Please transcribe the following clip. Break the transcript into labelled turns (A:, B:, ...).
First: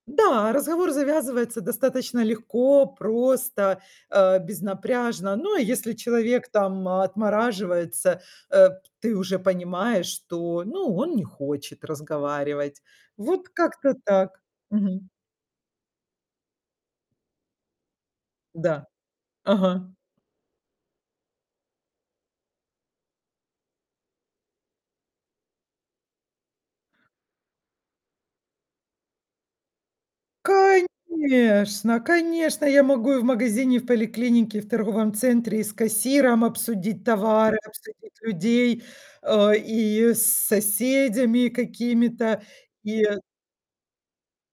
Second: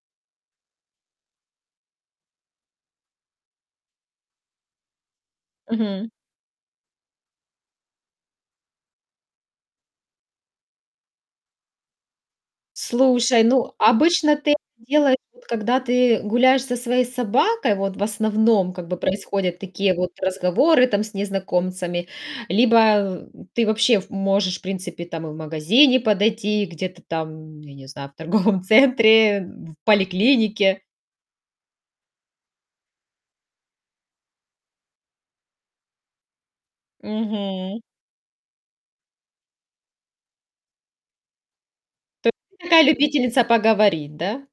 A: Да, разговор завязывается достаточно легко, просто, э, безнапряжно. Но, а если
B: Мгм.
A: человек там отмораживается, э, ты уже понимаешь, что, ну, он не хочет разговаривать.
B: Слушай,
A: Вот
B: ну,
A: как-то
B: обычно
A: так.
B: ты это
A: Мгм.
B: делаешь, вот, когда ты гуляешь со своей собакой, вот, в основном,
A: Да,
B: как бы, происходят
A: ага.
B: такие вот разговоры там с незнакомцами. Либо ты вообще в м можешь, в принципе, там, и в магазине подойти, где-то там, я не знаю, в торговом центре, в поликлинике.
A: Конечно конечно, я могу и в магазине, и в поликлинике, и в торговом центре, и с кассиром обсудить товары,
B: Мгм.
A: обсудить людей, а, и с соседями
B: То есть
A: какими-то,
B: ты такая
A: и
B: любительница поговорить, да?